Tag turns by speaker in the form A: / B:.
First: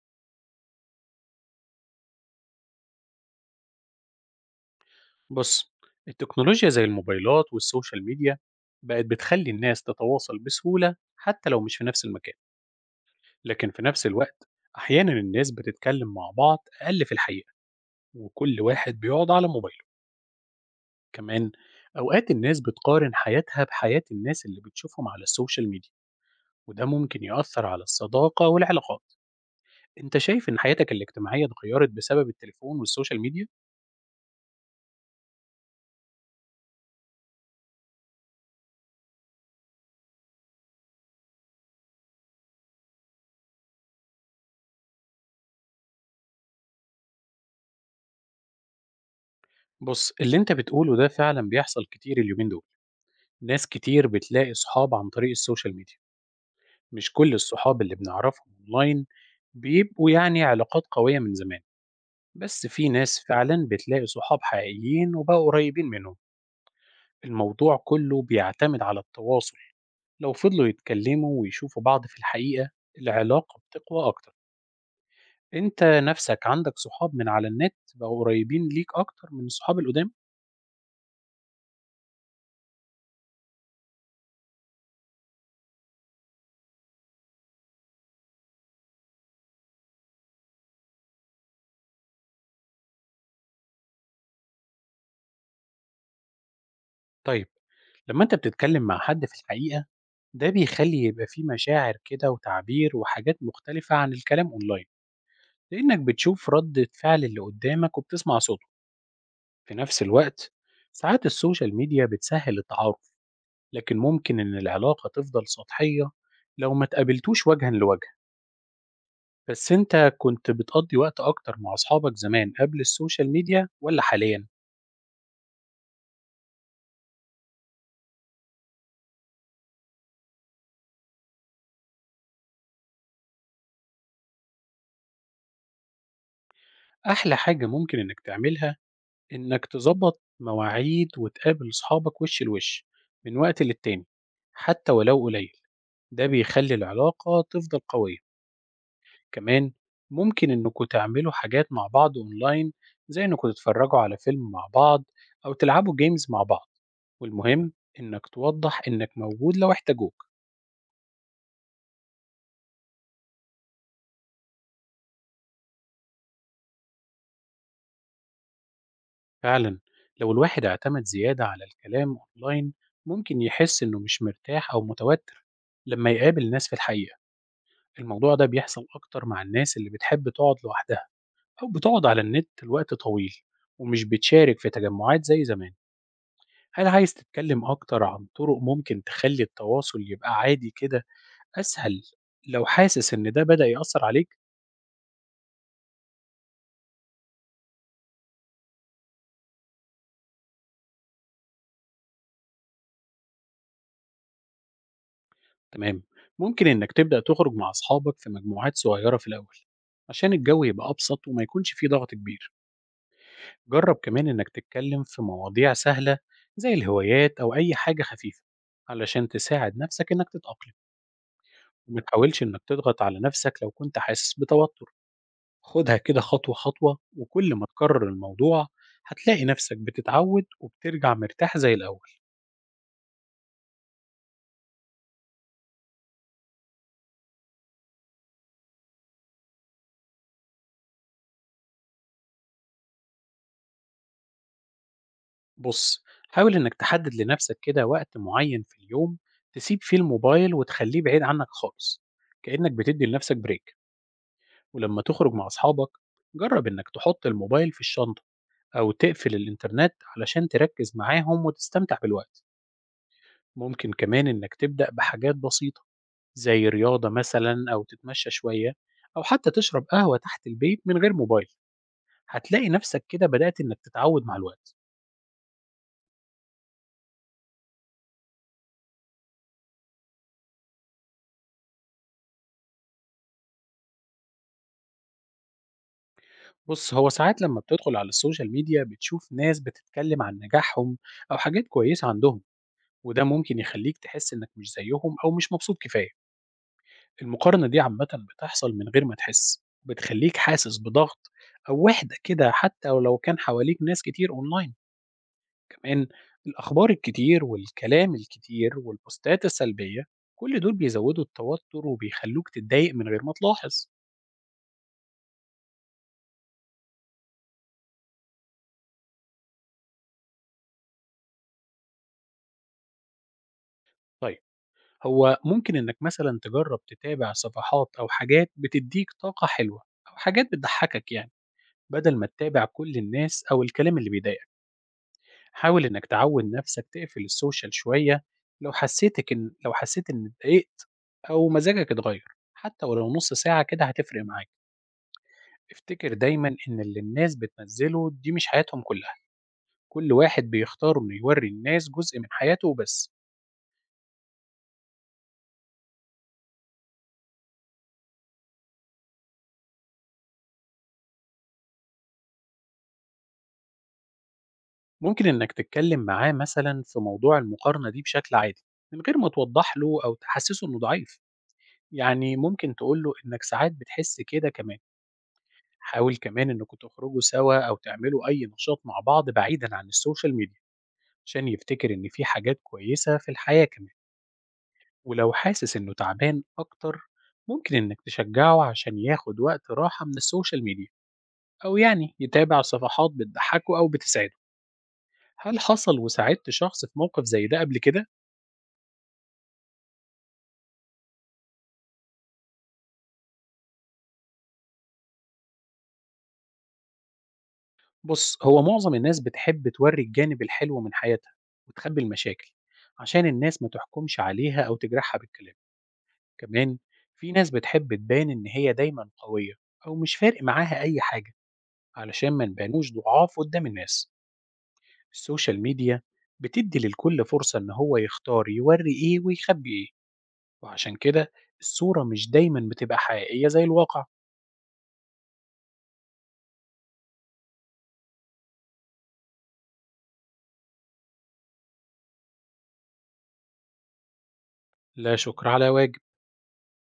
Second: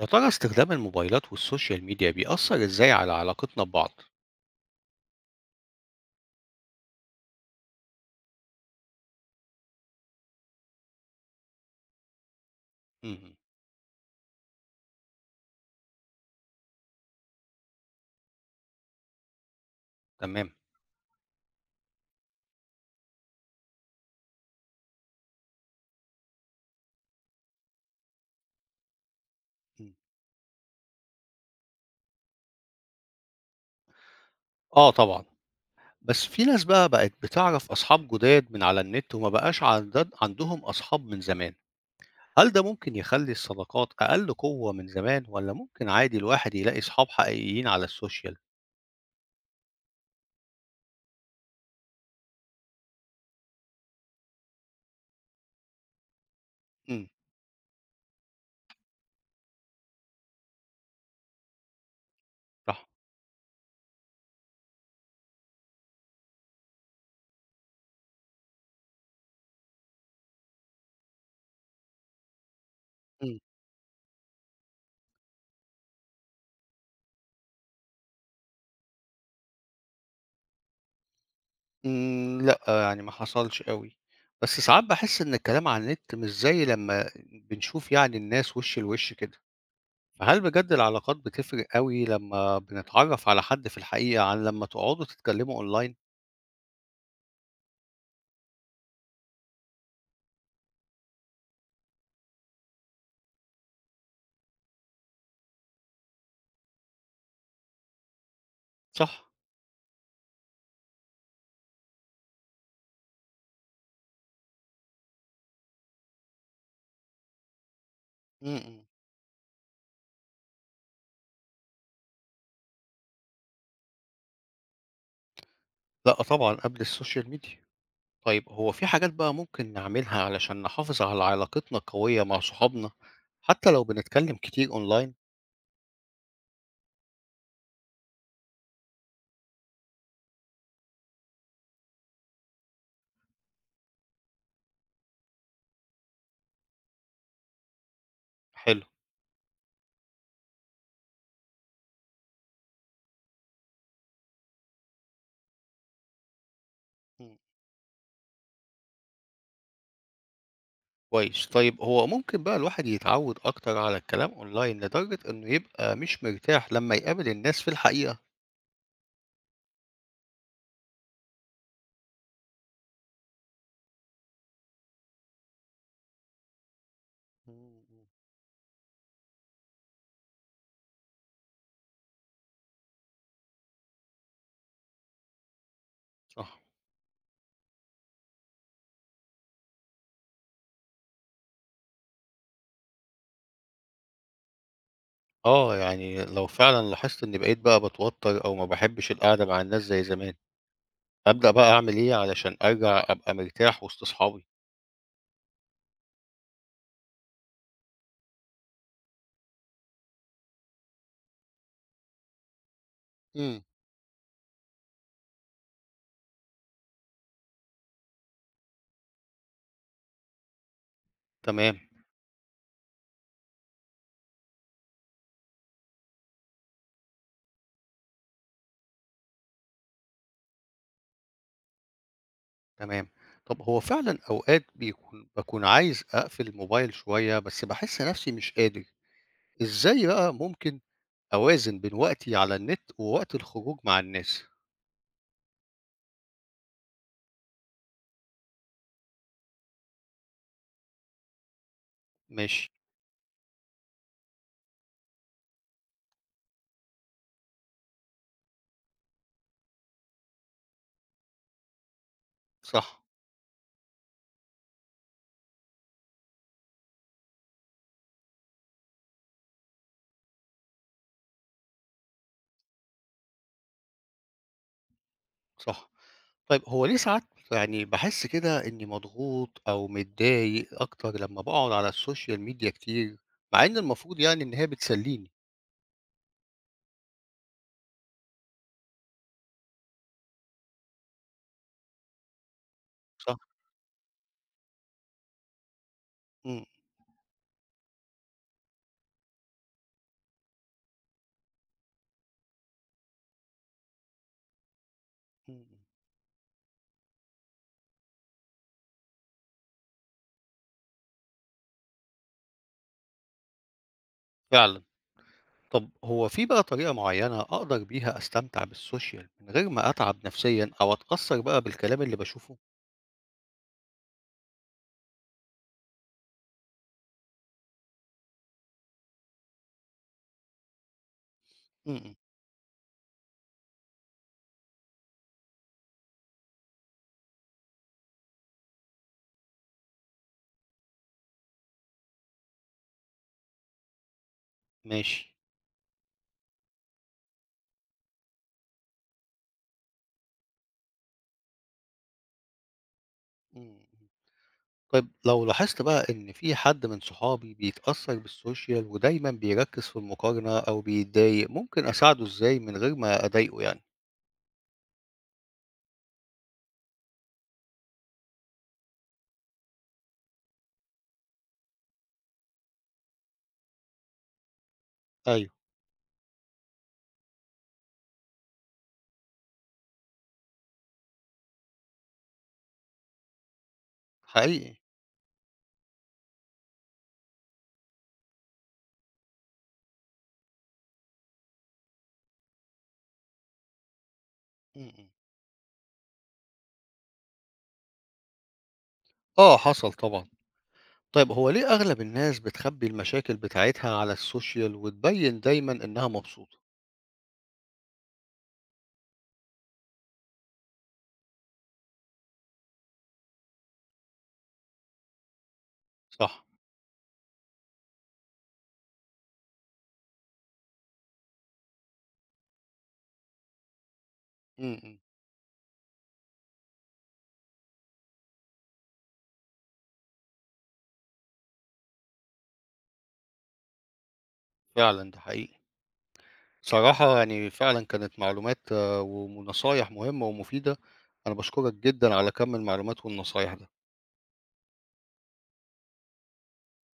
A: يا ترى استخدام الموبايلات والسوشيال ميديا بيأثر إزاي على علاقتنا ببعض؟
B: بص، التكنولوجيا زي الموبايلات والسوشيال ميديا بقت بتخلي الناس تتواصل بسهولة حتى لو مش في نفس المكان.
A: اهم،
B: لكن في نفس الوقت أحيانا الناس بتتكلم مع بعض أقل في الحقيقة، وكل واحد بيقعد على موبايله.
A: تمام.
B: كمان أوقات الناس بتقارن حياتها بحياة الناس اللي بتشوفهم على السوشيال ميديا، وده ممكن يؤثر على الصداقة والعلاقات.
A: إمم.
B: انت شايف ان حياتك الاجتماعية اتغيرت بسبب التليفون والسوشيال ميديا؟
A: آه طبعًا، بس في ناس بقى بقت بتعرف أصحاب جداد من على النت وما بقاش عندهم أصحاب من زمان، هل ده ممكن يخلّي الصداقات أقل قوة من زمان والّا ممكن عادي الواحد يلاقي صحاب حقيقيين على السوشيال؟
B: بص، اللي انت بتقوله ده فعلا بيحصل كتير اليومين دول. ناس كتير بتلاقي صحاب عن طريق السوشيال ميديا.
A: إمم،
B: مش كل الصحاب اللي بنعرفهم اونلاين بيبقوا يعني علاقات قوية من زمان، بس
A: صح.
B: في ناس فعلا بتلاقي صحاب حقيقيين وبقوا قريبين منهم. الموضوع كله بيعتمد على التواصل، لو فضلوا يتكلموا ويشوفوا بعض في الحقيقة
A: إمم.
B: العلاقة بتقوى أكتر. أنت نفسك عندك صحاب من على النت بقوا قريبين ليك أكتر من الصحاب القدام؟
A: إمم، لأ، يعني ما حصلش أوي، بس ساعات باحس إن الكلام على النت مش زي لمّا بنشوف يعني الناس وِش لوِش كده. فهل بجد العلاقات بتفرق أوي لمّا بنتعرّف على حد في الحقيقة عن لمّا تقعدوا تتكلموا أونلاين؟
B: طيب، لما أنت بتتكلم مع حد في الحقيقة ده بيخلي يبقى فيه مشاعر كده وتعبير وحاجات مختلفة عن الكلام أونلاين، لأنك بتشوف ردة فعل اللي قدامك وبتسمع صوته.
A: صح.
B: في نفس الوقت ساعات السوشيال ميديا بتسهل التعارف، لكن ممكن إن العلاقة تفضل سطحية لو ما تقابلتوش وجها لوجه.
A: إمم، إمم.
B: بس أنت كنت بتقضي وقت أكتر مع أصحابك زمان قبل السوشيال ميديا ولا حاليا؟
A: لأ طبعًا قبل السوشيال ميديا. طيب هو في حاجات بقى ممكن نعملها علشان نحافظ على علاقتنا القوية مع صحابنا حتى لو بنتكلم كتير أونلاين؟
B: أحلى حاجة ممكن إنك تعملها إنك تظبط مواعيد وتقابل أصحابك وش لوش من وقت للتاني، حتى ولو قليل، ده بيخلي العلاقة تفضل قوية.
A: حلو،
B: كمان ممكن إنكوا تعملوا حاجات مع بعض أونلاين، زي إنكوا تتفرجوا على فيلم مع بعض أو تلعبوا جيمز مع بعض.
A: إمم.
B: والمهم إنك توضح إنك موجود لو احتاجوك.
A: كويس. طيب هو ممكن بقى الواحد يتعود أكتر على الكلام أونلاين لدرجة إنه يبقى مش مرتاح لمّا يقابل الناس في الحقيقة؟
B: فعلا، لو الواحد اعتمد زيادة على الكلام أونلاين ممكن يحس إنه مش مرتاح أو متوتر لما يقابل ناس في الحقيقة.
A: إمم، إمم.
B: الموضوع ده بيحصل أكتر مع الناس اللي بتحب تقعد لوحدها أو بتقعد على النت لوقت طويل ومش بتشارك في تجمعات زي زمان.
A: صح.
B: هل عايز تتكلم أكتر عن طرق ممكن تخلي التواصل يبقى عادي كده، أسهل، لو حاسس إن ده بدأ يأثر عليك؟
A: آه، يعني لو فعلًا لاحظت إني بقيت بقى باتوتّر أو ما باحبّش القعدة مع الناس زي زمان، أبدأ بقى أعمل إيه علشان أرجع أبقى مرتاح وسط صحابي؟
B: تمام، ممكن إنك تبدأ تخرج مع أصحابك في مجموعات صغيرة في الأول، عشان الجو يبقى أبسط وما يكونش فيه ضغط كبير.
A: إمم.
B: جرب كمان إنك تتكلم في مواضيع سهلة زي الهوايات أو أي حاجة خفيفة، علشان تساعد نفسك إنك تتأقلم.
A: تمام،
B: ما تحاولش إنك تضغط على نفسك لو كنت حاسس بتوتر، خدها كده خطوة خطوة، وكل ما تكرر الموضوع هتلاقي نفسك بتتعود وبترجع مرتاح زي الأول.
A: تمام. طب هو فعلًا أوقات باكون عايز أقفل الموبايل شوية، بس باحس نَفْسي مش قادر. إزاي بقى ممكن أوازن بين وقتي على النت ووقت الخروج مع الناس؟
B: بص، حاول إنك تحدد لنفسك كده وقت معين في اليوم تسيب فيه الموبايل وتخليه بعيد عنك خالص،
A: ماشي،
B: كأنك بتدي لنفسك بريك. ولما تخرج مع أصحابك جرب إنك تحط الموبايل في الشنطة أو تقفل الإنترنت علشان تركز معاهم وتستمتع بالوقت.
A: صح،
B: ممكن كمان إنك تبدأ بحاجات بسيطة، زي رياضة مثلا أو تتمشى شوية، أو حتى تشرب قهوة تحت البيت من غير موبايل. هتلاقي نفسك كده بدأت إنك تتعود مع الوقت.
A: صح. طيب هو ليه ساعات يعني باحس كده إني مضغوط أو متضايق أكتر لمّا باقعد على السوشيال ميديا كتير، مع إن المفروض يعني إن هي بتسليني،
B: بص، هو ساعات لما بتدخل على السوشيال ميديا بتشوف ناس بتتكلم عن نجاحهم أو حاجات كويسة عندهم، وده
A: صح؟
B: ممكن يخليك تحس إنك مش زيهم أو مش مبسوط كفاية.
A: إمم،
B: المقارنة دي عامة بتحصل من غير ما تحس، بتخليك حاسس بضغط أو وحدة كده، حتى ولو كان حواليك ناس كتير أونلاين.
A: إمم،
B: كمان الأخبار الكتير والكلام الكتير والبوستات السلبية، كل دول بيزودوا التوتر وبيخلوك تتضايق من غير ما تلاحظ.
A: فعلًا. طب هو في بقى طريقة معيّنة أقدر بيها أستمتع بالسوشيال من غير ما أتعب نفسيًا أو أتأثّر بقى بالكلام اللي باشوفه؟
B: طيب، هو ممكن إنك مثلا تجرب تتابع صفحات أو حاجات بتديك طاقة حلوة أو حاجات بتضحكك يعني،
A: إمم، إمم،
B: بدل ما تتابع كل الناس أو الكلام اللي بيضايقك. حاول إنك تعود نفسك تقفل السوشيال شوية، لو حسيت إن اتضايقت أو مزاجك اتغير، حتى ولو نص ساعة كده هتفرق معاك.
A: ماشي.
B: افتكر دايما إن اللي الناس بتنزله دي مش حياتهم كلها، كل واحد بيختار إنه يوري الناس جزء من حياته وبس.
A: إمم، إمم. طيب لو لاحظت بقى إن في حد من صحابي بيتأثّر بالسوشيال ودايمًا بيركّز في المقارنة أو بيتضايق، ممكن أساعده إزاي من غير ما أضايقه يعني؟
B: ممكن إنك تتكلم معاه مثلا في موضوع المقارنة دي بشكل عادي، من غير ما توضح له أو تحسسه إنه ضعيف، يعني ممكن تقول له إنك ساعات بتحس كده كمان.
A: أيوه،
B: حاول كمان إنكم تخرجوا سوا أو تعملوا أي نشاط مع بعض بعيدا عن السوشيال ميديا، عشان يفتكر إن في حاجات كويسة في الحياة كمان.
A: حقيقي،
B: ولو حاسس إنه تعبان أكتر، ممكن إنك تشجعه عشان ياخد وقت راحة من السوشيال ميديا، أو يعني يتابع صفحات بتضحكه أو بتسعده.
A: إمم، إمم.
B: هل حصل وساعدت شخص في موقف زي ده قبل كده؟
A: آه حصل طبعًا. طيب هو ليه أغلب الناس بتخبّي المشاكل بتاعتها على السوشيال وتبيّن دايمًا إنها مبسوطة؟
B: بص، هو معظم الناس بتحب توري الجانب الحلو من حياتها وتخبي المشاكل، عشان الناس ما تحكمش عليها أو تجرحها بالكلام.
A: صح،
B: كمان في ناس بتحب تبان إن هي دايما قوية أو مش فارق معاها أي حاجة، علشان ما نبانوش ضعاف قدام الناس.
A: إمم، إمم،
B: السوشيال ميديا بتدي للكل فرصة إن هو يختار يوري إيه ويخبي إيه، وعشان كده الصورة مش دايما بتبقى حقيقية زي الواقع.
A: فعلًا ده حقيقي. صراحة يعني فعلًا كانت معلومات آه، ونصايح مهمة ومفيدة، أنا باشكرك جدًا على كم المعلومات والنصايح دي.
B: لا شكر على واجب.